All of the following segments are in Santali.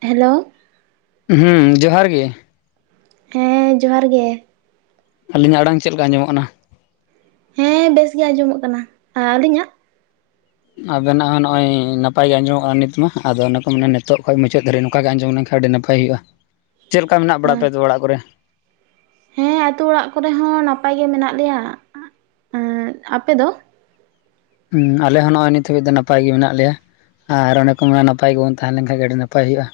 ᱦᱮᱞᱳ ᱦᱩᱸ ᱡᱚᱦᱟᱨ ᱜᱮ᱾ ᱦᱮᱸ ᱡᱚᱦᱟᱨ ᱜᱮ, ᱟᱹᱞᱤᱧ ᱟᱜ ᱟᱲᱟᱝ ᱪᱮᱫ ᱞᱮᱠᱟ ᱟᱡᱚᱢᱚᱜ ᱠᱟᱱᱟ? ᱦᱮᱸ ᱵᱮᱥ ᱜᱮ ᱟᱸᱡᱚᱢᱚᱜ ᱠᱟᱱᱟ, ᱟᱹᱞᱤᱧ ᱟᱜ? ᱟᱵᱮᱱᱟᱜ ᱦᱚᱸ ᱱᱚᱜᱼᱚᱭ ᱱᱟᱯᱟᱭ ᱜᱮ ᱟᱸᱡᱚᱢᱚᱜᱼᱟ ᱱᱤᱛ ᱢᱟ, ᱟᱫᱚ ᱚᱱᱟ ᱠᱚ ᱢᱟᱱᱮ ᱱᱤᱛᱚᱜ ᱠᱷᱚᱱ ᱢᱩᱪᱟᱹᱫ ᱫᱷᱟᱹᱨᱤᱡ ᱱᱚᱝᱠᱟ ᱜᱮ ᱟᱸᱡᱚᱢ ᱞᱮᱱᱠᱷᱟᱱ ᱟᱹᱰᱤ ᱱᱟᱯᱟᱭ ᱦᱩᱭᱩᱜᱼᱟ᱾ ᱦᱮᱸ ᱪᱮᱫ ᱞᱮᱠᱟ ᱢᱮᱱᱟᱜ ᱵᱟᱲᱟ ᱯᱮᱭᱟ ᱛᱚ ᱚᱲᱟᱜ ᱠᱚᱨᱮ? ᱦᱮᱸ ᱟᱛᱳ ᱚᱲᱟᱜ ᱠᱚᱨᱮ ᱦᱚᱸ ᱱᱟᱯᱟᱭ ᱜᱮ ᱢᱮᱱᱟᱜ ᱞᱮᱭᱟ, ᱟᱯᱮ ᱫᱚ? ᱦᱩᱸ ᱟᱞᱮ ᱦᱚᱸ ᱱᱚᱜ ᱚᱭ ᱱᱤᱛ ᱦᱟᱹᱵᱤᱡ ᱫᱚ ᱱᱟᱯᱟᱭ ᱜᱮ ᱢᱮᱱᱟᱜ ᱞᱮᱭᱟ᱾ ᱟᱨ ᱚᱱᱮ ᱠᱚ ᱢᱮᱱ ᱱᱟᱯᱟᱭ ᱜᱮᱵᱚᱱ ᱛᱟᱦᱮᱸ ᱞᱮᱱ ᱠᱷᱟᱱ ᱟᱹᱰᱤ ᱱᱟᱯᱟᱭ ᱦᱩᱭᱩᱜᱼᱟ,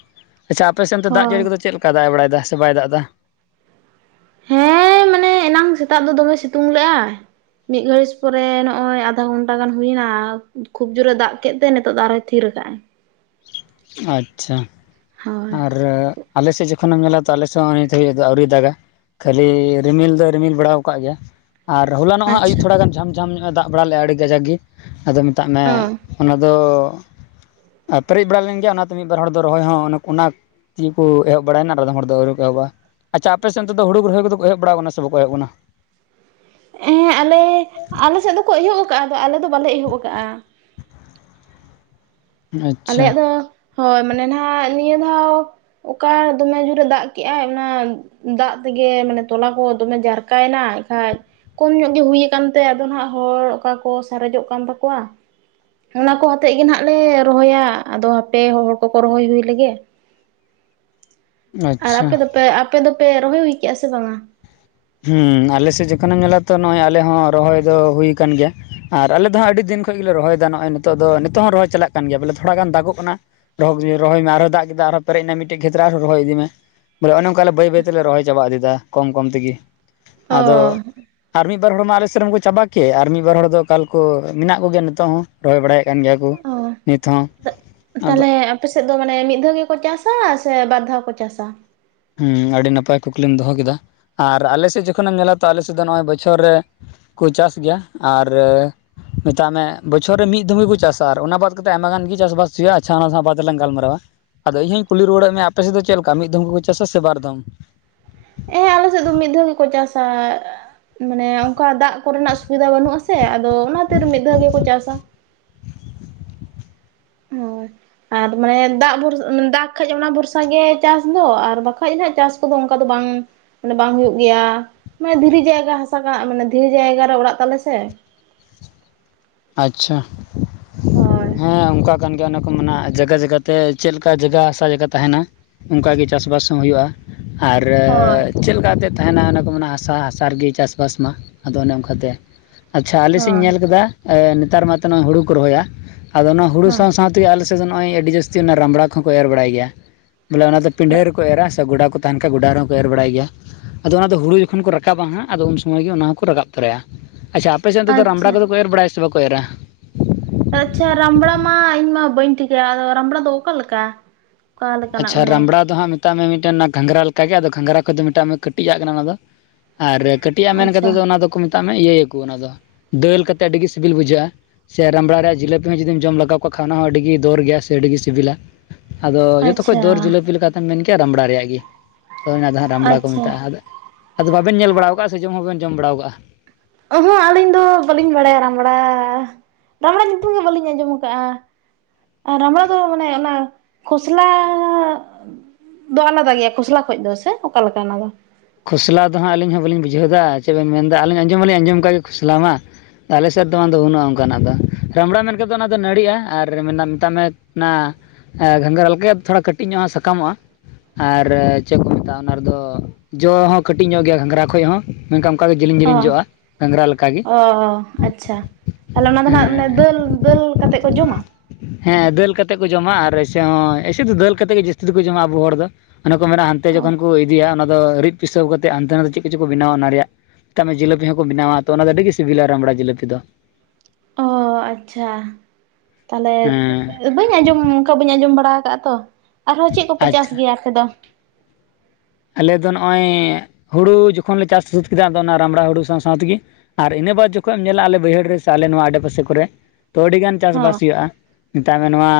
ᱟᱪᱪᱷᱟ ᱟᱯᱮ ᱥᱮᱛ ᱫᱚ ᱫᱟᱜ ᱡᱟᱹᱲᱤ ᱦᱳᱭ ᱫᱚ ᱪᱮᱫ ᱞᱮᱠᱟ ᱫᱟᱜ ᱵᱟᱲᱟᱭ ᱫᱟ, ᱥᱮ ᱵᱟᱭ ᱫᱟᱜ ᱮᱫᱟ? ᱦᱮᱸᱻ ᱢᱟᱱᱮ ᱮᱱᱟᱝ ᱥᱮᱛᱟᱜ ᱫᱚ ᱫᱚᱢᱮ ᱥᱤᱛᱩᱝ ᱞᱮ ᱟᱭ, ᱢᱤᱫ ᱜᱷᱟᱹᱲᱤᱡ ᱯᱚᱨᱮ ᱱᱚᱜᱼᱚᱭ ᱟᱫᱷᱟ ᱜᱷᱚᱱᱴᱟ ᱜᱟᱱ ᱦᱩᱭᱱᱟ ᱠᱷᱩᱵᱽ ᱡᱳᱨᱮ ᱫᱟᱜ ᱠᱮᱫ ᱛᱮ ᱱᱤᱛᱚᱜ ᱫᱚ ᱟᱨᱦᱚᱭ ᱛᱷᱤᱨ ᱟᱠᱟᱫᱼᱟᱭ᱾ ᱟᱪᱪᱷᱟ ᱦᱳᱭ ᱟᱨ ᱟᱞᱮ ᱥᱮᱫ ᱡᱚᱠᱷᱚᱱ ᱮᱢ ᱧᱮᱞᱟ, ᱛᱚ ᱟᱞᱮᱫ ᱦᱚᱸ ᱱᱤᱛ ᱦᱟᱵᱤᱡ ᱫᱚ ᱟᱹᱣᱨᱤ ᱫᱟᱜᱟ᱾ ᱠᱷᱟᱹᱞᱤ ᱨᱤᱢᱤᱞ ᱫᱚ ᱨᱤᱢᱤᱞ ᱵᱟᱲᱟ ᱟᱠᱟᱫ ᱜᱮᱭᱟ, ᱟᱨ ᱦᱚᱞᱟ ᱱᱚᱜ ᱦᱚᱸ ᱟᱭᱩᱵ ᱟᱪᱪᱷᱟ ᱛᱷᱚᱲᱟ ᱜᱟᱱ ᱡᱷᱟᱢ ᱡᱷᱟᱢ ᱧᱚᱜ ᱮ ᱫᱟᱜ ᱵᱟᱲᱟ ᱞᱮᱫᱼᱟ ᱟᱹᱰᱤ ᱠᱟᱡᱟᱠ ᱜᱮ, ᱟᱫᱚ ᱢᱮᱛᱟᱜ ᱢᱮ ᱚ ᱚᱱᱟ ᱫᱚ ᱯᱮᱨᱮᱡ ᱵᱟᱲᱟ ᱞᱮᱱ ᱚᱱᱟᱛᱮ ᱢᱤᱫ ᱵᱟᱨ ᱦᱚᱲ ᱫᱚ ᱨᱚᱦᱚᱭ ᱦᱚᱸ ᱚᱱᱟ ᱠᱩᱱᱟ ᱛᱤ ᱦᱚ ᱮᱦᱚᱵ ᱵᱟᱲᱟᱭᱮᱱᱟ ᱟᱫᱚᱢ ᱦᱚᱲ ᱫᱚ ᱟᱹᱶᱨᱤ ᱠᱚ ᱮᱦᱚᱵᱟ᱾ ᱟᱪᱪᱷᱟ ᱟᱯᱮ ᱥᱮᱫ ᱦᱩᱲᱩ ᱨᱚᱦᱚᱭ ᱠᱚᱫᱚ ᱮᱦᱮᱡ ᱵᱟᱲᱟ ᱟᱠᱟᱱᱟ ᱥᱮ ᱵᱟᱠ ᱠᱚ ᱮᱦᱚᱵ ᱠᱟᱱᱟ᱾ ᱦᱮᱸ ᱟᱞᱮ, ᱟᱞᱮ ᱥᱮᱫ ᱫᱚᱠᱚ ᱮᱦᱚᱵ ᱟᱠᱟᱜᱼᱟ ᱟᱫᱚ ᱟᱞᱮ ᱫᱚ ᱵᱟᱞᱮ ᱮᱦᱚᱵ ᱟᱠᱟᱜᱼᱟ᱾ ᱟᱪᱪᱷᱟ ᱟᱞᱮᱭᱟᱜ ᱫᱚ ᱦᱳᱭ ᱢᱟᱱᱮ ᱱᱟᱦᱟᱜ ᱱᱤᱭᱟᱹ ᱫᱷᱟᱣ ᱚᱠᱟ ᱫᱚᱢᱮ ᱡᱳᱨᱮ ᱫᱟᱜ ᱠᱮᱟᱭ ᱚᱱᱟ ᱫᱟᱜ ᱛᱮᱜᱮ ᱢᱟᱱᱮ ᱛᱚᱞᱟ ᱠᱚ ᱫᱚᱢᱮ ᱡᱟᱨᱠᱟᱭᱮᱱᱟ ᱮᱱᱠᱷᱟᱡ, ᱠᱚᱢ ᱧᱚᱜ ᱜᱮ ᱦᱩᱭ ᱟᱠᱟᱱ ᱛᱮ ᱟᱫᱚ ᱱᱟᱦᱟᱜ ᱦᱚᱲ ᱚᱠᱟ ᱠᱚ ᱥᱟᱨᱮᱡᱚᱜ ᱠᱟᱱ ᱛᱟᱠᱚᱣᱟ, ᱚᱱᱟ ᱠᱚ ᱟᱛᱮᱜ ᱜᱮ ᱱᱟᱜ ᱞᱮ ᱨᱚᱦᱚᱭᱟ, ᱟᱫᱚ ᱦᱟᱯᱮ ᱦᱚᱲ ᱠᱚᱠᱚ ᱨᱚᱦᱚᱭ ᱦᱩᱭ ᱞᱮᱜᱮ, ᱟᱨ ᱟᱪᱪᱷᱟ ᱟᱯᱮ ᱫᱚᱯᱮ ᱟᱯᱮ ᱫᱚᱯᱮ ᱨᱚᱦᱚᱭ ᱦᱩᱭ ᱠᱮ ᱟ ᱥᱮ ᱵᱟᱝ ᱟ? ᱦᱩᱸ ᱟᱞᱮ ᱥᱮᱫ ᱡᱚᱠᱷᱚᱱ ᱮᱢ ᱧᱮᱞᱟ ᱛᱚ ᱱᱚᱜ ᱚᱭ ᱟᱞᱮ ᱦᱚᱸ ᱨᱚᱦᱚᱭ ᱫᱚ ᱦᱩᱭ ᱟᱠᱟᱱ ᱜᱮᱭᱟ᱾ ᱟᱨ ᱟᱞᱮ ᱫᱚ ᱦᱟᱸᱜ ᱟᱹᱰᱤ ᱫᱤᱱ ᱠᱷᱚᱡ ᱜᱮᱞᱮ ᱨᱚᱦᱚᱭ ᱮᱫᱟ, ᱱᱚᱜᱼᱚᱭ ᱱᱤᱛᱚᱜ ᱫᱚ ᱱᱤᱛᱚᱜ ᱦᱚᱸ ᱨᱚᱦᱚᱭ ᱪᱟᱞᱟᱜ ᱠᱟᱱ ᱜᱮᱭᱟ ᱵᱚᱞᱮ ᱛᱷᱚᱲᱟ ᱜᱟᱱ ᱫᱟᱜᱚᱜ ᱠᱟᱱᱟ᱾ ᱨᱚᱦ ᱨᱚᱦᱚᱭ ᱢᱮ ᱟᱨᱦᱚᱸ ᱫᱟᱜ ᱠᱮᱫᱟ ᱟᱨᱦᱚᱸ ᱯᱮᱨᱮᱡ ᱮᱱᱟ ᱢᱤᱫᱴᱮᱱ ᱠᱷᱮᱛᱨᱮ ᱨᱮ ᱟᱨᱚᱸ ᱨᱚᱭ ᱤᱫᱤ ᱢᱮ, ᱵᱚᱞᱮ ᱚᱱᱮ ᱚᱱᱠᱟ ᱵᱟᱹᱭ ᱵᱟᱹᱭ ᱛᱮᱞᱮ ᱨᱚᱦᱚᱭ ᱪᱟᱵᱟ ᱤᱫᱤᱭ ᱫᱟ ᱠᱚᱢ ᱠᱚᱢ ᱛᱮᱜᱤ, ᱚ ᱟᱫᱚ ᱟᱨ ᱢᱤᱫ ᱵᱟᱨ ᱦᱚᱲ ᱢᱟ ᱟᱞᱮ ᱥᱮᱫ ᱨᱮᱱ ᱠᱚ ᱪᱟᱵᱟ ᱠᱮᱫ, ᱟᱨ ᱢᱤᱫ ᱵᱟᱨ ᱦᱚᱲ ᱫᱚ ᱚᱠᱟᱞ ᱠᱚ ᱢᱮᱱᱟᱜ ᱠᱚᱜᱮᱭᱟ ᱱᱤᱛᱚᱜ ᱦᱚᱸ᱾ ᱨᱚᱦᱚᱭ ᱵᱟᱲᱟᱭ ᱮᱫ ᱠᱟᱱ ᱜᱮᱭᱟ ᱠᱚ ᱚ ᱱᱤᱛ ᱦᱚᱸ ᱟᱫᱚ ᱛᱟᱦᱚᱞᱮ ᱟᱯᱮ ᱥᱮᱫ ᱫᱚ ᱢᱟᱱᱮ ᱢᱤᱫ ᱫᱷᱟᱣ ᱜᱮᱠᱚ ᱪᱟᱥᱟ ᱥᱮ ᱵᱟᱨ ᱫᱷᱟᱣ ᱠᱚ ᱪᱟᱥᱟ? ᱦᱮᱸ ᱟᱹᱰᱤ ᱱᱟᱯᱟᱭ ᱠᱩᱠᱞᱤᱢ ᱫᱚᱦᱚ ᱠᱮᱫᱟ, ᱟᱨ ᱟᱞᱮ ᱥᱮᱫ ᱡᱚᱠᱷᱚᱱᱮᱢ ᱧᱮᱞᱟ ᱛᱚ ᱟᱞᱮ ᱥᱮᱫ ᱫᱚ ᱱᱚᱜ-ᱚᱭ ᱵᱚᱪᱷᱚᱨ ᱨᱮ ᱠᱚ ᱪᱟᱥ ᱜᱮᱭᱟ ᱟᱨ, ᱢᱮᱛᱟᱜ ᱢᱮ ᱵᱚᱪᱷᱚᱨ ᱨᱮ ᱢᱤᱫ ᱫᱷᱚᱢ ᱜᱮᱠᱩ ᱪᱟᱥᱟ ᱟᱨ ᱚᱱᱟ ᱵᱟᱫ ᱠᱟᱛᱮᱫ, ᱟᱭᱢᱟ ᱜᱟᱱ ᱜᱮ ᱪᱟᱥᱵᱟᱥ ᱦᱩᱭᱩᱜ-ᱟ ᱟᱪᱪᱷᱟ ᱚᱱᱟ ᱥᱟᱶ ᱵᱟᱫᱽ ᱨᱮᱞᱟᱝ ᱜᱟᱞᱢᱟᱨᱟᱣᱟ᱾ ᱟᱫᱚ ᱤᱧ ᱦᱚᱧ ᱠᱩᱞᱤ ᱨᱩᱣᱟᱹᱲᱮᱜ ᱢᱮᱭᱟ, ᱟᱯᱮ ᱥᱮᱫ ᱫᱚ ᱪᱮᱫ ᱞᱮᱠᱟ ᱢᱤᱫ ᱫᱷᱚᱢ ᱜᱮᱠᱚ ᱪᱟᱥᱟ ᱥᱮ ᱵᱟᱨ ᱫᱷᱚᱢ? ᱦᱮᱸ ᱟᱞᱮ ᱥᱮᱫ ᱫᱚ ᱢᱤᱫ ᱫᱷᱟᱣ ᱜᱮᱠᱚ ᱪᱟᱥᱟ ᱢᱟᱱᱮ ᱚᱱᱠᱟ ᱫᱟᱜ ᱠᱚᱨᱮᱱᱟᱜ ᱥᱩᱵᱤᱫᱟ ᱵᱟᱹᱱᱩᱜ-ᱟ ᱥᱮ, ᱟᱫᱚ ᱚᱱᱟᱛᱮᱨ ᱢᱤᱫ ᱫᱷᱟᱣ ᱜᱮᱠᱚ ᱪᱟᱥᱟ᱾ ᱦᱳᱭ ᱟᱨ ᱢᱟᱱᱮ ᱫᱟᱜ ᱵᱷᱚᱨᱥ ᱫᱟᱜ ᱠᱷᱟᱡ ᱚᱱᱟ ᱵᱷᱚᱨᱥᱟ ᱜᱮ ᱪᱟᱥ ᱫᱚ ᱟᱨ ᱵᱟᱠᱷᱟᱡ ᱦᱟᱸᱜ ᱪᱟᱥ, ᱚᱱᱠᱟ ᱫᱚ ᱵᱟᱝ ᱢᱟᱱᱮ ᱵᱟᱝ ᱦᱩᱭᱩᱜ ᱜᱮᱭᱟ, ᱢᱟᱱᱮ ᱫᱷᱤᱨᱤ ᱡᱟᱭᱜᱟ ᱦᱟᱥᱟ ᱠᱟ ᱢᱟᱱᱮ ᱫᱷᱤᱨᱤ ᱡᱟᱭᱜᱟ ᱨᱮ ᱚᱲᱟᱜ ᱛᱟᱞᱮ ᱥᱮ, ᱟᱪᱪᱷᱟ ᱦᱳᱭ ᱦᱮᱸ ᱚᱱᱠᱟ ᱠᱟᱱ ᱜᱮᱭᱟ ᱚᱱᱟ ᱠᱚ ᱢᱮᱱᱟᱜ ᱡᱟᱜᱟ ᱡᱟᱜᱟ ᱛᱮ ᱪᱮᱫ ᱞᱮᱠᱟ ᱡᱟᱜᱟ ᱦᱟᱥᱟ ᱡᱟᱭᱜᱟ ᱛᱟᱦᱮᱱᱟ ᱚᱝᱠᱟ ᱜᱮ ᱪᱟᱥ ᱵᱟᱥ ᱦᱚᱸ ᱦᱩᱭᱩᱜ-ᱟ᱾ ᱟᱨ ᱦᱳᱭ ᱪᱮᱫ ᱞᱮᱠᱟ ᱠᱟᱛᱮᱫ ᱛᱟᱦᱮᱱᱟ ᱚᱱᱟ ᱠᱚ ᱢᱮᱱᱟ ᱦᱟᱥᱟ ᱦᱟᱥᱟ ᱨᱮᱜᱮ ᱪᱟᱥ ᱵᱟᱥ ᱢᱟ ᱟᱫᱚ ᱚᱱᱮ ᱚᱱᱠᱟᱛᱮ ᱟᱪᱪᱷᱟ ᱟᱞᱮ ᱥᱮᱫ ᱤᱧ ᱦᱳᱭ ᱧᱮᱞ ᱠᱟᱫᱟ ᱮᱸ ᱱᱮᱛᱟᱨ ᱢᱟᱛᱚ ᱱᱚᱭ ᱦᱩᱲᱩ ᱠᱚ ᱨᱚᱦᱚᱭ-ᱟ ᱟᱫᱚ ᱚᱱᱟ ᱦᱩᱲᱩ ᱦᱮᱸ ᱥᱟᱶ ᱥᱟᱶ ᱛᱮᱜᱮ ᱟᱞᱮᱥᱮᱫ ᱫᱚ ᱱᱚᱜᱚᱭ ᱟᱹᱰᱤ ᱡᱟᱹᱥᱛᱤ ᱚᱱᱟ ᱨᱟᱢᱵᱽᱲᱟ ᱠᱚᱦᱚᱠᱚ ᱮᱨ ᱵᱟᱲᱟᱭ ᱜᱮᱭᱟ, ᱵᱚᱞᱮ ᱚᱱᱟ ᱫᱚ ᱯᱤᱱᱰᱷᱟᱹ ᱨᱮᱠᱚ ᱮᱨᱟ ᱥᱮ ᱜᱚᱰᱟ ᱠᱚ ᱛᱟᱦᱮᱱ ᱠᱷᱟᱡ ᱜᱚᱰᱟ ᱨᱮᱦᱚᱸ ᱠᱚ ᱮᱨ ᱵᱟᱲᱟᱭ ᱜᱮᱭᱟ᱾ ᱟᱫᱚ ᱚᱱᱟ ᱫᱚ ᱦᱩᱲᱩ ᱡᱚᱠᱷᱚᱱ ᱠᱚ ᱨᱟᱠᱟᱵᱟ ᱦᱟᱸᱜ ᱟᱫᱚ ᱩᱱ ᱥᱳᱢᱳᱭ ᱜᱮ ᱚᱱᱟ ᱦᱚᱸᱠᱚ ᱨᱟᱠᱟᱵ ᱛᱚᱨᱟᱭ-ᱟ, ᱟᱪᱪᱷᱟ ᱯᱮᱥᱮ ᱫᱚ [unintelligible] ᱨᱟᱢᱲᱟ ᱟᱪᱪᱷᱟ ᱠᱚᱫᱚᱠᱚ ᱮᱨ ᱵᱟᱲᱟᱭᱟ, ᱥᱮ ᱵᱟᱠᱚ ᱮᱨᱟ? ᱟᱪᱪᱷᱟ ᱨᱟᱢᱵᱽᱲᱟ ᱢᱟ ᱤᱧ ᱢᱟ ᱵᱟᱹᱧ ᱴᱷᱤᱠᱟᱹᱭ-ᱟ, ᱟᱫᱚ ᱨᱟᱢᱵᱽᱲᱟ ᱫᱚ ᱚᱠᱟ ᱞᱮᱠᱟ? ᱚᱠᱟ ᱞᱮᱠᱟᱱᱟᱜ ᱟᱪᱪᱷᱟ ᱢᱟᱱᱮ ᱨᱟᱢᱵᱽᱲᱟ ᱫᱚ ᱦᱟᱸᱜ ᱢᱮᱛᱟᱜ ᱢᱮ ᱢᱤᱫ ᱴᱮᱱ ᱚᱱᱟ ᱜᱷᱟᱸᱜᱽᱨᱟ ᱞᱮᱠᱟᱜᱮ ᱟᱫᱚ ᱜᱷᱟᱸᱜᱽᱨᱟ ᱠᱷᱚᱡ ᱫᱚ ᱢᱮᱛᱟᱜ ᱢᱮ ᱠᱟᱹᱴᱤᱡ ᱟᱜ ᱠᱟᱱᱟ ᱚᱱᱟ ᱫᱚ᱾ ᱟᱨ ᱠᱟᱹᱴᱤᱡ ᱟᱜ ᱢᱮᱱ ᱟᱪᱪᱷᱟ ᱠᱟᱛᱮᱫ ᱫᱚ ᱚᱱᱟ ᱫᱚᱠᱚ ᱢᱮᱛᱟᱜ ᱢᱮ ᱤᱭᱟᱹᱭᱟᱠᱚ ᱚᱱᱟ ᱫᱚ ᱫᱟᱹᱞ ᱠᱟᱛᱮᱫ ᱟᱹᱰᱤ ᱜᱮ ᱥᱤᱵᱤᱞ ᱵᱩᱡᱷᱟᱹᱜ-ᱟ᱾ ᱥᱮ ᱨᱟᱢᱵᱽᱲᱟ ᱨᱮᱭᱟᱜ ᱡᱤᱞᱟᱹᱯᱤ ᱦᱚᱸ ᱡᱩᱫᱤᱢ ᱡᱚᱢ ᱞᱟᱜᱟᱣ ᱠᱟᱜ ᱠᱷᱟᱱ ᱚᱱᱟ ᱦᱚᱸ ᱟᱹᱰᱤᱜᱮ ᱫᱚᱨ ᱜᱮᱭᱟ ᱥᱮ ᱟᱹᱰᱤᱜᱤ ᱥᱤᱵᱤᱞ-ᱟ, ᱟᱫᱚ ᱛᱚᱠᱷᱚᱡ ᱫᱚᱨ ᱟᱪᱪᱷᱟ ᱡᱤᱞᱟᱹᱯᱤ ᱞᱮᱠᱟᱛᱮᱢ ᱢᱮᱱ ᱠᱮᱭᱟ ᱨᱟᱢᱵᱽᱲᱟ ᱨᱮᱭᱟᱜ ᱜᱮ ᱟᱫᱚ ᱫᱚ ᱦᱟᱸᱜ ᱨᱟᱢᱽᱵᱲᱟ ᱠᱚ ᱟᱪᱪᱷᱟ ᱢᱮᱛᱟᱜ-ᱟ᱾ ᱟᱫᱚ ᱵᱟᱵᱮᱱ ᱧᱮᱞ ᱵᱟᱲᱟᱣ ᱠᱟᱜᱟ ᱥᱮ ᱡᱚᱢ ᱦᱚᱸ ᱵᱟᱵᱮᱱ ᱡᱚᱢ ᱵᱟᱲᱟᱣ ᱠᱟᱜᱟ᱾ ᱚᱦᱚᱸᱜ ᱟᱹᱞᱤᱧ ᱫᱚ ᱵᱟᱹᱞᱤᱧ ᱵᱟᱲᱟᱭ-ᱟ ᱨᱟᱢᱵᱽᱲᱟ ᱨᱟᱢᱵᱽᱲᱟ ᱧᱩᱛᱩᱢ ᱜᱮ ᱵᱟᱹᱞᱤᱧ ᱟᱸᱡᱚᱢ ᱟᱠᱟᱜ-ᱟ᱾ ᱟᱨ ᱨᱟᱢᱵᱽᱲᱟ ᱫᱚ ᱢᱟᱱᱮ ᱚᱱᱟ ᱠᱷᱚᱥᱞᱟ ᱫᱚ ᱟᱞᱟᱫᱟ ᱜᱮᱭᱟ ᱠᱷᱚᱥᱞᱟ ᱠᱷᱚᱡ ᱫᱚ, ᱥᱮ ᱚᱠᱟᱞᱮᱠᱟ ᱚᱱᱟ ᱫᱚ? ᱠᱷᱚᱥᱞᱟ ᱫᱚ ᱦᱟᱸᱜ ᱟᱹᱞᱤᱧ ᱦᱚᱸ ᱵᱟᱹᱞᱤᱧ ᱵᱩᱡᱷᱟᱹᱣᱫᱟ ᱪᱮᱫ ᱵᱤᱱ ᱢᱮᱱᱫᱟ ᱟᱹᱞᱤᱧ ᱟᱸᱡᱚᱢ ᱢᱟᱞᱤᱧ ᱟᱸᱡᱚᱢ ᱠᱟᱜ ᱜᱮ ᱠᱷᱚᱥᱞᱟ ᱢᱟ᱾ ᱟᱞᱮ ᱥᱮᱫ ᱫᱚ ᱵᱟᱝᱫᱚ ᱵᱟᱹᱱᱩᱜ-ᱟ ᱚᱝᱠᱟᱱᱟᱜ ᱫᱚ ᱨᱟᱢᱵᱽᱲᱟ ᱢᱮᱱ ᱠᱮᱫ ᱫᱚ ᱚᱱᱟ ᱫᱚ ᱱᱟᱹᱲᱤᱜ-ᱟ, ᱟᱨ [unintelligible] ᱢᱮᱛᱟᱜ ᱢᱮ ᱚᱱᱟ ᱜᱷᱟᱸᱜᱽᱨᱟ ᱞᱮᱠᱟ ᱛᱷᱚᱲᱟ ᱠᱟᱹᱴᱤᱡ ᱧᱚᱜᱟᱜ ᱥᱟᱠᱟᱢᱚᱜ-ᱟ᱾ ᱟᱨ ᱪᱮᱫ ᱠᱚ ᱢᱮᱛᱟᱜ-ᱟ ᱚᱱᱟ ᱨᱮᱫᱚ ᱡᱚ ᱦᱚᱸ ᱠᱟᱹᱴᱤᱡ ᱧᱚᱜ ᱜᱮᱭᱟ ᱜᱷᱟᱸᱜᱨᱟ ᱠᱷᱚᱡ ᱦᱚᱸ ᱢᱮᱱᱠᱷᱟᱱ ᱚᱝᱠᱟᱜᱮ ᱡᱮᱞᱤᱧ ᱚ ᱡᱤᱞᱤᱧ ᱡᱚᱜᱟ ᱜᱷᱟᱸᱜᱨᱟ ᱞᱮᱠᱟᱜᱮ᱾ ᱚ ᱟᱪᱪᱷᱟ ᱛᱟᱦᱟᱞᱮ ᱚᱱᱟ ᱫᱚ ᱱᱟᱜ ᱢᱟᱱᱮ ᱦᱮᱸ ᱫᱟᱹᱞ ᱫᱟᱹᱞ ᱠᱟᱛᱮᱫ ᱠᱚ ᱡᱚᱢᱟ᱾ ᱦᱮᱸ ᱫᱟᱹᱞ ᱠᱟᱛᱮ ᱠᱚ ᱡᱚᱢᱟ, ᱟᱨ ᱮᱭᱥᱮ ᱦᱚᱸ ᱮᱭᱥᱮ ᱫᱚ ᱫᱟᱹᱞ ᱠᱟᱛᱮ ᱜᱮ ᱡᱟᱹᱥᱛᱤ ᱫᱚᱠᱚ ᱡᱚᱢᱟ ᱟᱵᱚ ᱦᱚᱲ ᱫᱚ᱾ ᱚᱱᱮ ᱠᱚ ᱢᱮᱱᱟ ᱦᱟᱱᱛᱮ ᱚ ᱡᱚᱠᱷᱚᱱ ᱠᱚ ᱤᱫᱤᱭᱟ ᱚᱱᱟ ᱫᱚ ᱨᱤᱫ ᱯᱤᱥᱟᱹᱣ ᱠᱟᱛᱮᱫ ᱦᱟᱱᱛᱮ ᱱᱟᱛᱮ ᱪᱮᱫ ᱠᱚᱪᱚ ᱠᱚ ᱵᱮᱱᱟᱣᱟ ᱚᱱᱟ ᱨᱮᱭᱟᱜ᱾ ᱛᱟᱜᱢᱮ ᱡᱤᱞᱟᱹᱯᱤ ᱦᱚᱸᱠᱚ ᱵᱮᱱᱟᱣᱟ ᱛᱚ ᱚᱱᱟ ᱫᱚ ᱟᱹᱰᱤ ᱜᱮ ᱥᱤᱵᱤᱞ-ᱟ ᱨᱟᱢᱵᱽᱲᱟ ᱡᱤᱞᱟᱹᱯᱤ ᱫᱚ᱾ ᱚ ᱟᱪᱪᱷᱟ ᱛᱟᱦᱟᱞᱮ ᱦᱮᱸ ᱵᱟᱹᱧ ᱟᱸᱡᱚᱢ ᱚᱝᱠᱟ ᱵᱟᱹᱧ ᱟᱸᱡᱚᱢ ᱵᱟᱲᱟ ᱠᱟᱜᱟ ᱛᱚ, ᱟᱨᱦᱚᱸ ᱪᱮᱫ ᱠᱚᱯᱮ ᱪᱟᱥ ᱟᱪᱪᱷᱟ ᱜᱮᱭᱟ ᱟᱯᱮ ᱫᱚ? ᱟᱞᱮ ᱫᱚ ᱱᱚᱜᱚᱭ ᱦᱩᱲᱩ ᱡᱚᱠᱷᱚᱱ ᱞᱮ ᱪᱟᱥ ᱥᱟᱹᱛ ᱠᱮᱫᱟ, ᱟᱫᱚ ᱚᱱᱟ ᱨᱟᱢᱲᱟ ᱦᱩᱲᱩ ᱥᱟᱶ ᱥᱟᱶ ᱛᱤᱜᱤ᱾ ᱟᱨ ᱤᱱᱟᱹ ᱵᱟᱫᱽ ᱡᱚᱠᱷᱚᱡ ᱮᱢ ᱧᱮᱞᱟ ᱟᱞᱮ ᱵᱟᱹᱭᱦᱟᱹᱲ ᱨᱮ ᱥᱮ ᱟᱞᱮ ᱱᱚᱣᱟ ᱟᱰᱮᱯᱟᱥᱮ ᱠᱚᱨᱮ ᱛᱚ ᱟᱹᱰᱤᱜᱟᱱ ᱪᱟᱥ ᱵᱟᱥ ᱦᱚᱸ ᱦᱩᱭᱩᱜ-ᱟ ᱢᱮᱛᱟᱜ ᱢᱮ ᱱᱚᱣᱟ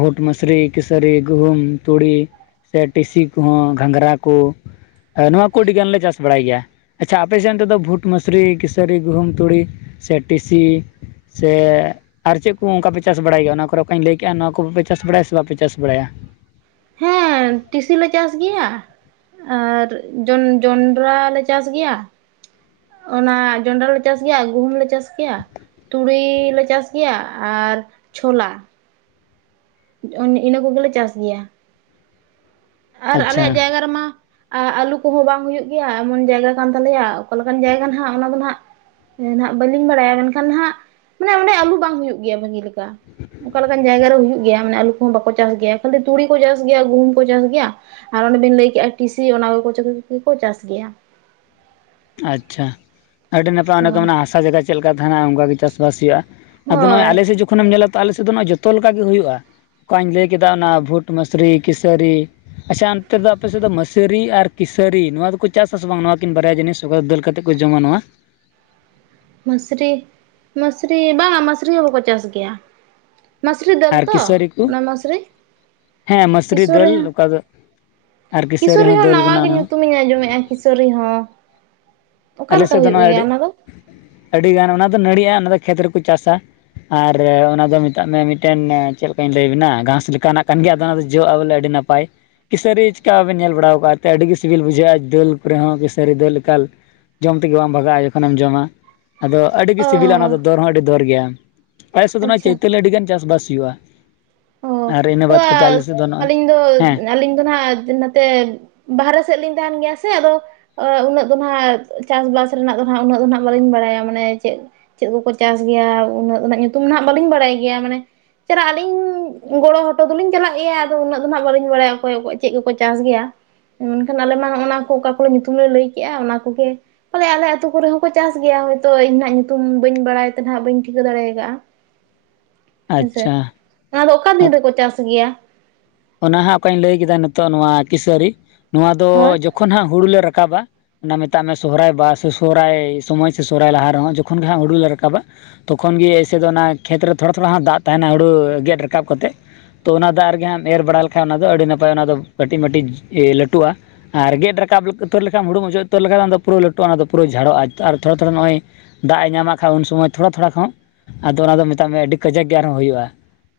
ᱵᱷᱩᱴ ᱢᱟᱥᱨᱤ, ᱠᱤᱥᱟᱹᱨᱤ, ᱜᱩᱦᱩᱢ, ᱛᱩᱲᱤ, ᱥᱮ ᱴᱤᱥᱤ ᱠᱚᱦᱚᱸ ᱜᱷᱟᱸᱜᱨᱟ ᱠᱳ᱾ ᱱᱚᱣᱟ ᱠᱚ ᱟᱹᱰᱤ ᱜᱟᱱᱞᱮ ᱪᱟᱥ ᱵᱟᱲᱟᱭ ᱜᱮᱭᱟ, ᱟᱪᱪᱷᱟ ᱟᱯᱮ ᱥᱮᱱ ᱛᱮᱫᱚ ᱵᱷᱩᱴ, ᱢᱟᱥᱨᱤ, ᱠᱤᱥᱟᱹᱨᱤ, ᱜᱩᱦᱩᱢ, ᱛᱩᱲᱤ ᱥᱮ ᱴᱤᱥᱤ ᱥᱮ ᱟᱨ ᱪᱮᱫ ᱠᱚ ᱚᱝᱠᱟᱯᱮ ᱪᱟᱥ ᱵᱟᱲᱟᱭ ᱜᱮᱭᱟ, ᱚᱱᱟ ᱠᱚᱨᱮ ᱚᱠᱟᱧ ᱞᱟᱹᱭ ᱠᱮᱜᱟ ᱱᱚᱣᱟ ᱠᱚᱯᱮ ᱪᱟᱥ ᱵᱟᱲᱟᱭᱟ ᱥᱮ ᱵᱟᱯᱮ ᱪᱟᱥ ᱵᱟᱲᱟᱭᱟ? ᱦᱮᱸ ᱴᱤᱥᱤ ᱞᱮ ᱪᱟᱥ ᱜᱮᱭᱟ᱾ ᱟᱨ ᱡᱚᱱ ᱡᱚᱸᱱᱰᱨᱟ ᱞᱮ ᱪᱟᱥ ᱜᱮᱭᱟ᱾ ᱚᱱᱟ ᱡᱚᱱᱰᱨᱟ ᱞᱮ ᱪᱟᱥ ᱜᱮᱭᱟ ᱜᱩᱦᱩᱢ ᱞᱮ ᱪᱟᱥ ᱜᱮᱭᱟ ᱛᱩᱲᱤ ᱞᱮ ᱪᱟᱥ ᱜᱮᱭᱟ ᱟᱨ ᱪᱷᱚᱞ-ᱟ᱾ [unintelligible] ᱤᱱᱟᱹ ᱠᱚᱜᱮᱞᱮ ᱪᱟᱥ ᱜᱮᱭᱟ᱾ ᱟᱨ ᱟᱪᱪᱷᱟ ᱟᱞᱮᱭᱟᱜ ᱡᱟᱭᱜᱟ ᱨᱮᱢᱟ ᱟ ᱟᱞᱩ ᱠᱚᱦᱚᱸ ᱵᱟᱝ ᱦᱩᱭᱩᱜ ᱜᱮᱭᱟ ᱮᱢᱚᱱ ᱡᱟᱭᱜᱟ ᱠᱟᱱ ᱛᱟᱞᱮᱭᱟ ᱚᱠᱟ ᱞᱮᱠᱟᱱ ᱡᱟᱭᱜᱟ ᱱᱟᱦᱟᱸᱜ ᱚᱱᱟ ᱫᱚ ᱱᱟᱦᱟᱸᱜ ᱱᱟᱦᱟᱜ ᱵᱟᱹᱞᱤᱧ ᱵᱟᱲᱟᱭᱟ ᱢᱮᱱᱠᱷᱟᱱ ᱦᱟᱸᱜ ᱢᱟᱱᱮ ᱚᱱᱮ ᱟᱞᱩ ᱵᱟᱝ ᱦᱩᱭᱩᱜ ᱜᱮᱭᱟ ᱵᱷᱟᱹᱜᱤ ᱞᱮᱠᱟ ᱾ ᱚᱱᱠᱟ ᱞᱮᱠᱟᱱ ᱡᱟᱭᱜᱟ ᱨᱮ ᱦᱩᱭᱩᱜ ᱜᱮᱭᱟ ᱢᱟᱱᱮ ᱟᱞᱩ ᱠᱚᱦᱚᱸ ᱵᱟᱠᱚ ᱪᱟᱥ ᱜᱮᱭᱟ ᱠᱷᱟᱹᱞᱤ ᱛᱩᱲᱤ ᱠᱚ ᱪᱟᱥ ᱜᱮᱭᱟ ᱜᱩᱦᱩᱢ ᱠᱚ ᱪᱟᱥ ᱜᱮᱭᱟ ᱜᱮᱭᱟ ᱟᱨ ᱚᱱᱰᱮᱱ ᱞᱟᱹᱭ ᱠᱮᱜᱼᱟ ᱴᱤᱥᱤ ᱚᱱᱟ ᱠᱚᱜᱮᱠᱚ ᱪᱟᱥ ᱜᱮᱭᱟ ᱾ ᱟᱪᱷᱟ ᱟᱹᱰᱤ ᱱᱟᱯᱟᱭ ᱠᱚ ᱦᱳᱭ ᱢᱮᱱᱟ ᱦᱟᱥᱟ ᱡᱟᱭᱜᱟ ᱪᱮᱫᱞᱮᱠᱟ ᱛᱟᱦᱮᱱᱟ ᱚᱱᱠᱟ ᱜᱮ ᱪᱟᱥᱵᱟᱥ ᱦᱩᱭᱩᱜᱼᱟ᱾ ᱟᱫᱚ ᱱᱚᱜᱼᱚᱭ ᱦᱳᱭ ᱟᱞᱮᱥᱮᱫ ᱡᱚᱠᱷᱚᱱᱮᱢ ᱧᱮᱞᱟ ᱛᱚ ᱟᱞᱮ ᱥᱮᱫ ᱫᱚ ᱱᱚᱜᱚᱭ ᱡᱚᱛᱚ ᱞᱮᱠᱟ ᱜᱮ ᱦᱩᱭᱩᱜᱼᱟ᱾ ᱚᱠᱟᱧ ᱞᱟᱹᱭ ᱠᱮᱫᱟ ᱚᱱᱟ ᱵᱷᱩᱴ ᱢᱟᱥᱨᱤ ᱠᱤᱥᱟᱹᱨᱤ ᱟᱪᱷᱟ ᱚᱱᱛᱮ ᱫᱚ ᱟᱯᱮ ᱥᱮᱫ ᱫᱚ ᱢᱟᱹᱥᱨᱤ ᱟᱨ, ᱠᱤᱥᱟᱹᱨᱤ, ᱱᱚᱣᱟ ᱫᱚᱠᱚ ᱪᱟᱥ ᱟᱥᱮ ᱵᱟᱝ ᱱᱚᱣᱟ ᱠᱤᱱ ᱵᱟᱨᱭᱟ ᱡᱤᱱᱤᱥ? ᱚᱠᱟ ᱫᱟᱹᱞ ᱠᱟᱛᱮᱫ ᱠᱚ ᱡᱚᱢᱟ ᱱᱚᱣᱟ᱾ ᱢᱟᱥᱨᱤ ᱢᱟᱥᱨᱤ ᱵᱟᱝᱟ ᱢᱟᱥᱨᱤ ᱦᱚᱸ ᱵᱟᱠᱚ ᱪᱟᱥ ᱜᱮᱭᱟ᱾ ᱢᱟᱥᱨᱤ ᱫᱟᱹᱞ ᱟᱨ ᱛᱚ, ᱠᱤᱥᱟᱹᱨᱤ ᱠᱚ ᱚᱱᱟ ᱢᱟᱥᱨᱤ ᱦᱮᱸ ᱢᱟᱹᱥᱨᱤ ᱠᱤᱥᱳᱨᱤ ᱫᱟᱹᱞ ᱦᱚᱸ ᱚᱠᱟ ᱫᱚ ᱟᱨ ᱠᱤᱥᱟᱹᱨᱤ ᱠᱤᱥᱳᱨᱤ ᱦᱚᱸ ᱫᱟᱹᱞ ᱱᱟᱣᱟ ᱠᱟᱱᱟ ᱜᱮ ᱚᱱᱟ ᱦᱚᱸ ᱧᱩᱛᱩᱢᱤᱧ ᱟᱸᱡᱚᱢᱮᱜᱼᱟ ᱠᱤᱥᱚᱨᱤ ᱦᱚᱸ᱾ ᱚᱠᱟ ᱞᱮᱠᱟ ᱟᱞᱮᱥᱮᱫ ᱫᱚ ᱦᱩᱭᱩᱜ ᱱᱚᱣᱟ ᱜᱮᱭᱟ ᱟᱹᱰᱤ ᱚᱱᱟ ᱫᱚ? ᱟᱹᱰᱤᱜᱟᱱ ᱚᱱᱟ ᱫᱚ ᱱᱟᱹᱲᱤᱜᱼᱟ, ᱚᱱᱟ ᱫᱚ ᱠᱷᱮᱛ ᱨᱮᱠᱚ ᱪᱟᱥᱟ᱾ ᱟᱨ ᱚᱱᱟ ᱫᱚ ᱢᱮᱛᱟᱜ ᱢᱮ ᱢᱤᱫᱴᱮᱱ ᱪᱮᱫ ᱞᱮᱠᱟᱧ ᱞᱟᱹᱭᱟᱵᱤᱱᱟ ᱜᱷᱟᱥ ᱞᱮᱠᱟᱱᱟᱜ ᱠᱟᱱ ᱜᱮᱭᱟ ᱟᱫᱚ ᱚᱱᱟ ᱡᱚᱜᱼᱟ ᱵᱚᱞᱮ ᱟᱹᱰᱤ ᱱᱟᱯᱟᱭ᱾ ᱠᱤᱥᱟᱹᱨᱤ ᱪᱤᱠᱟᱵᱮᱱ ᱧᱮᱞ ᱵᱟᱲᱟ ᱟᱠᱟᱫᱼᱟ ᱛᱮ ᱟᱹᱰᱤᱜᱮ ᱥᱤᱵᱤᱞ ᱵᱩᱡᱷᱟᱹᱜᱼᱟ ᱫᱟᱹᱞ ᱠᱚᱨᱮ ᱦᱚᱸ ᱠᱤᱥᱟᱹᱨᱤ ᱫᱟᱹᱞ ᱮᱠᱟᱞ ᱡᱚᱢ ᱛᱮᱜᱮ ᱵᱟᱢ ᱵᱷᱟᱜᱟᱜᱼᱟ ᱡᱚᱠᱷᱚᱱᱮᱢ ᱡᱚᱢᱟ, ᱟᱫᱚ ᱟᱹᱰᱤᱜᱮ ᱚ ᱥᱤᱵᱤᱞᱟ ᱚᱱᱟ ᱫᱚ ᱫᱚᱨ ᱦᱚᱸ ᱟᱹᱰᱤ ᱫᱚᱨ ᱜᱮᱭᱟ᱾ ᱟᱞᱮ ᱥᱮᱫ ᱱᱟᱦ ᱟᱪᱪᱷᱟ᱾ ᱪᱳᱛᱟᱹᱞᱤ ᱟᱹᱰᱤ ᱜᱟᱱ ᱪᱟᱥᱵᱟᱥ ᱦᱩᱭᱩᱜᱼᱟ᱾ ᱚ ᱟᱨ ᱤᱱᱟᱹ ᱵᱟᱫ ᱠᱟᱛᱮᱫ ᱟᱞᱮ ᱟᱫᱚ ᱥᱮᱫ ᱱᱚᱜᱼᱚᱭ ᱟᱹᱞᱤᱧ ᱫᱚ ᱦᱮᱸ ᱟᱹᱞᱤᱧ ᱫᱚ ᱱᱟᱜ ᱛᱮ ᱵᱟᱦᱨᱮ ᱥᱮᱫ ᱞᱤᱧ ᱛᱟᱦᱮᱱ ᱜᱮᱭᱟ ᱥᱮ ᱟᱫᱚ ᱚ ᱩᱱᱟᱹᱜ ᱫᱚ ᱦᱟᱸᱜ ᱪᱟᱥᱵᱟᱥ ᱨᱮᱱᱟᱜ ᱫᱚ ᱦᱟᱸᱜ ᱩᱱᱟᱹᱜ ᱫᱚ ᱦᱟᱸᱜ ᱵᱟᱹᱞᱤᱧ ᱵᱟᱲᱟᱭᱟ ᱢᱟᱱᱮ ᱪᱮᱫ ᱪᱮᱫ ᱠᱚᱠᱚ ᱪᱟᱥ ᱜᱮᱭᱟ ᱩᱱᱟᱹᱜ ᱩᱱᱟᱹᱜ ᱧᱩᱛᱩᱢ ᱦᱟᱜ ᱵᱟᱹᱞᱤᱧ ᱵᱟᱲᱟᱭ ᱜᱮᱭᱟ ᱢᱟᱱᱮ ᱪᱮᱞᱟᱜ ᱟᱹᱞᱤᱧ ᱜᱚᱲᱚ ᱦᱚᱴᱚ ᱫᱚᱞᱤᱧ ᱪᱟᱞᱟᱜ ᱜᱮᱭᱟ ᱟᱫᱚ ᱩᱱᱟᱹᱜ ᱫᱚ ᱦᱚᱱᱟᱜ ᱜᱚᱲᱚ ᱵᱟᱹᱞᱤᱧ ᱵᱟᱲᱟᱭᱟ ᱚᱠᱚᱭᱠᱚ ᱪᱮᱫ ᱠᱚᱠᱚ ᱪᱟᱥ ᱜᱮᱭᱟ᱾ ᱢᱮᱱᱠᱷᱟᱱ ᱟᱞᱮ ᱢᱟᱜᱼ ᱚᱱᱟ ᱠᱚ ᱚᱠᱟ ᱠᱚᱨᱮ ᱧᱩᱛᱩᱢ ᱞᱮ ᱞᱟᱹᱭ ᱠᱮᱜᱼᱟ ᱚᱱᱟ ᱠᱚᱜᱮ ᱵᱚᱞᱮ ᱟᱞᱮ ᱟᱹᱛᱩ ᱠᱚᱨᱮ ᱦᱚᱸᱠᱚ ᱪᱟᱥ ᱜᱮᱭᱟ ᱦᱭᱛᱳ ᱤᱧ ᱦᱟᱜ ᱧᱩᱛᱩᱢ ᱵᱟᱹᱧ ᱵᱟᱲᱟᱭ ᱛᱮᱦᱟᱜ ᱵᱟᱹᱧ ᱴᱷᱤᱠᱟᱹ ᱫᱟᱲᱮ ᱟᱠᱟᱫᱼᱟ᱾ [inaudible] ᱟᱪᱪᱷᱟ᱾ ᱚᱱᱟ ᱫᱚ ᱚᱠᱟ ᱫᱤᱱ ᱨᱮᱠᱚ ᱪᱟᱥ ᱜᱮᱭᱟ? ᱚᱱᱟ ᱦᱟᱸᱜ ᱚᱠᱟᱧ ᱞᱟᱹᱭ ᱠᱮᱫᱟ ᱱᱤᱛᱚᱜ ᱱᱚᱣᱟ ᱠᱤᱥᱟᱹᱨᱤ, ᱱᱚᱣᱟ ᱫᱚ ᱦᱳᱭ ᱡᱚᱠᱷᱚᱱ ᱦᱟᱸᱜ ᱦᱩᱲᱩᱞ ᱞᱮ ᱨᱟᱠᱟᱵᱟ ᱚᱱᱟ ᱢᱮᱛᱟᱜ ᱢᱮ ᱥᱚᱦᱨᱟᱭ ᱵᱟᱦᱟ ᱥᱮ ᱥᱚᱦᱦᱟᱭ ᱥᱚᱢᱚᱭ ᱥᱮ ᱥᱚᱦᱨᱟᱭ ᱞᱟᱦᱟ ᱨᱮᱦᱚᱸ ᱡᱚᱠᱷᱚᱱ ᱜᱮ ᱦᱟᱸᱜ ᱦᱩᱲᱩᱞ ᱞᱮ ᱨᱟᱠᱟᱵᱟ᱾ ᱛᱚᱠᱷᱚᱱ ᱜᱮ ᱮᱭᱥᱮ ᱫᱚ ᱚᱱᱟ ᱠᱷᱮᱛ ᱨᱮ ᱛᱷᱚᱲᱟ ᱛᱷᱚᱲᱟ ᱫᱟᱜ ᱛᱟᱦᱮᱱᱟ ᱦᱩᱲᱩ ᱜᱮᱫ ᱨᱟᱠᱟᱵ ᱠᱟᱛᱮᱫ᱾ ᱛᱚ ᱚᱱᱟ ᱫᱟᱜ ᱨᱮᱜᱮ ᱦᱟᱸᱜ ᱮᱢ ᱮᱨ ᱵᱟᱲᱟ ᱞᱮᱠᱷᱟᱱ ᱚᱱᱟ ᱫᱚ ᱟᱹᱰᱤ ᱱᱟᱯᱟᱭ ᱚᱱᱟ ᱫᱚ ᱠᱟᱹᱴᱤᱡ ᱢᱟᱹᱴᱤᱡ ᱞᱟᱹᱴᱩᱜᱼᱟ᱾ ᱟᱨ ᱜᱮᱫ ᱨᱟᱠᱟᱵ ᱩᱛᱟᱹᱨ ᱞᱮᱠᱷᱟᱱ ᱦᱩᱲᱩ ᱚᱪᱚᱜ ᱩᱛᱟᱹᱨ ᱞᱮᱠᱷᱟᱱᱫᱚ ᱯᱩᱨᱟᱹᱞᱟᱴᱩᱜᱼᱟ ᱫᱚ ᱯᱩᱨᱟᱹ ᱡᱷᱟᱲᱚᱜᱼᱟ ᱟᱨ ᱛᱷᱚᱲᱟ ᱛᱷᱚᱲᱟ ᱱᱚᱜᱼᱚᱭ ᱫᱟᱜ ᱮ ᱧᱟᱢᱟᱜ ᱠᱷᱟᱱ ᱩᱱ ᱥᱚᱢᱚᱭ ᱛᱷᱚᱲᱟ ᱛᱷᱚᱲᱟ ᱠᱷᱚᱱ ᱟᱫᱚ ᱚᱱᱟ ᱫᱚ ᱢᱮᱛᱟᱜ ᱢᱮ ᱟᱹᱰᱤ ᱠᱟᱡᱟᱠ ᱜᱮ ᱟᱨᱦᱚᱸ ᱦᱩᱭᱩᱜᱼᱟ᱾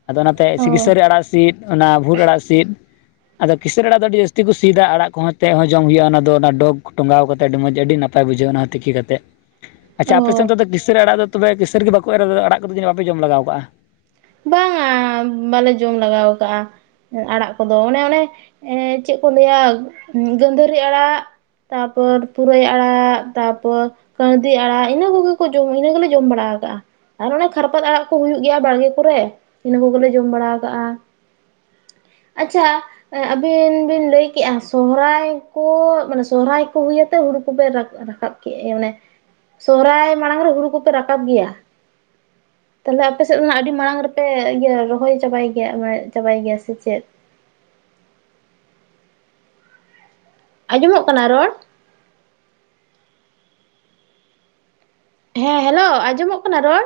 ᱟᱫᱚ ᱚᱱᱟᱛᱮ ᱤᱥᱤ ᱚ ᱠᱤᱥᱟᱹᱨᱤ ᱟᱲᱟᱜ ᱥᱤᱫ ᱚᱱᱟ ᱵᱷᱩᱴ ᱟᱲᱟᱜ ᱥᱤᱫ [inaudible] ᱟᱫᱚ ᱠᱤᱥᱟᱨᱤ ᱟᱲᱟᱜ ᱫᱚ ᱟᱹᱰᱤ ᱡᱟᱹᱥᱛᱤ ᱠᱚ ᱥᱤᱫᱟ ᱟᱲᱟᱜ ᱠᱚᱦᱚᱸ ᱪᱮᱫ ᱦᱚᱸ ᱡᱚᱢ ᱦᱩᱭᱩᱜᱼᱟ ᱚᱱᱟ ᱫᱚ ᱚᱱᱟ ᱰᱚᱜᱽ ᱴᱚᱸᱜᱟᱣ ᱠᱟᱛᱮ ᱟᱹᱰᱤ ᱢᱚᱡᱽ ᱟᱹᱰᱤ ᱱᱟᱯᱟᱭ ᱵᱩᱡᱷᱟᱹᱜᱼᱟ ᱚᱱᱟᱛᱮ ᱛᱤᱠᱤ ᱠᱟᱛᱮᱫ᱾ ᱟᱪᱷᱟ ᱟᱯᱮ ᱚ ᱥᱮᱫ ᱫᱚ ᱠᱤᱥᱟᱹᱨᱤᱹ ᱟᱲᱟᱜ ᱫᱚ ᱛᱚᱵᱮ ᱠᱤᱥᱟᱹᱲᱤ ᱜᱮ ᱵᱟᱠᱚ ᱮᱨᱟ ᱟᱲᱟᱜ ᱠᱚᱫᱚ ᱵᱟᱯᱮ ᱡᱚᱢ ᱞᱟᱜᱟᱣ ᱠᱟᱜᱼᱟ? ᱵᱟᱝᱟ᱾ ᱵᱟᱞᱮ ᱡᱚᱢ ᱞᱮᱟᱜᱟᱣ ᱟᱠᱟᱜᱼᱟ᱾ ᱟᱲᱟᱜ ᱠᱚᱫᱚ ᱚᱱᱮ ᱚᱱᱮ ᱪᱮᱫ ᱠᱚ ᱞᱟᱹᱭᱟ ᱜᱟᱹᱫᱷᱟᱹᱨᱤ ᱟᱲᱟᱜ ᱛᱟᱯᱚᱨ ᱯᱩᱨᱟᱹᱭ ᱟᱲᱟᱜ ᱛᱟᱯᱚᱨ ᱠᱟᱲᱫᱤ ᱟᱲᱟᱜ ᱤᱱᱟᱹ ᱠᱚᱜᱮ ᱠᱚ ᱡᱚᱢ ᱤᱱᱟᱹ ᱜᱮᱞᱮ ᱡᱚᱢ ᱵᱟᱲᱟ ᱠᱟᱜᱼᱟ᱾ ᱟᱨ ᱚᱱᱮ ᱠᱷᱟᱨᱯᱟᱛ ᱟᱲᱟᱜ ᱠᱚ ᱦᱩᱭᱩᱜ ᱜᱮᱭᱟ ᱵᱟᱲᱜᱮ ᱠᱚᱨᱮ ᱤᱱᱟᱹ ᱠᱚᱜᱮᱞᱮ ᱡᱚᱢ ᱵᱟᱲᱟ ᱠᱟᱜᱼᱟ᱾ ᱟᱪᱪᱷᱟ᱾ ᱟᱹᱵᱤᱱ ᱵᱤᱱ ᱞᱟᱹᱭ ᱠᱮᱜᱼᱟ ᱥᱚᱦᱨᱟᱹᱭ ᱠᱚ ᱢᱟᱱᱮ ᱥᱚᱨᱦᱟᱹᱭ ᱠᱚ ᱦᱩᱭᱩᱛᱮ ᱦᱩᱲᱩ ᱠᱚᱵᱮᱱ ᱨᱟᱠᱟᱵ ᱠᱮᱫ ᱮ ᱚᱱᱮ ᱥᱚᱨᱦᱟᱭ ᱢᱟᱲᱟᱝ ᱨᱮ ᱦᱩᱲᱩ ᱠᱚᱯᱮ ᱨᱟᱠᱟᱵ ᱜᱮᱭᱟ ᱛᱟᱞᱮ ᱟᱯᱮ ᱥᱮᱫ ᱟᱹᱰᱤ ᱢᱟᱲᱟᱝ ᱨᱮᱯᱮ ᱤᱭᱟᱹ ᱨᱚᱦᱚᱭ ᱪᱟᱵᱟᱭ ᱜᱮᱭᱟ ᱢᱟᱱᱮ ᱪᱟᱵᱟᱭ ᱜᱮᱭᱟ ᱥᱮ ᱪᱮᱫ ᱟᱸᱡᱚᱢᱚᱜ ᱠᱟᱱᱟ ᱨᱚᱲ ᱦᱮᱸ ᱦᱮᱞᱳ ᱟᱸᱡᱚᱢᱚᱜ ᱠᱟᱱᱟ ᱨᱚᱲ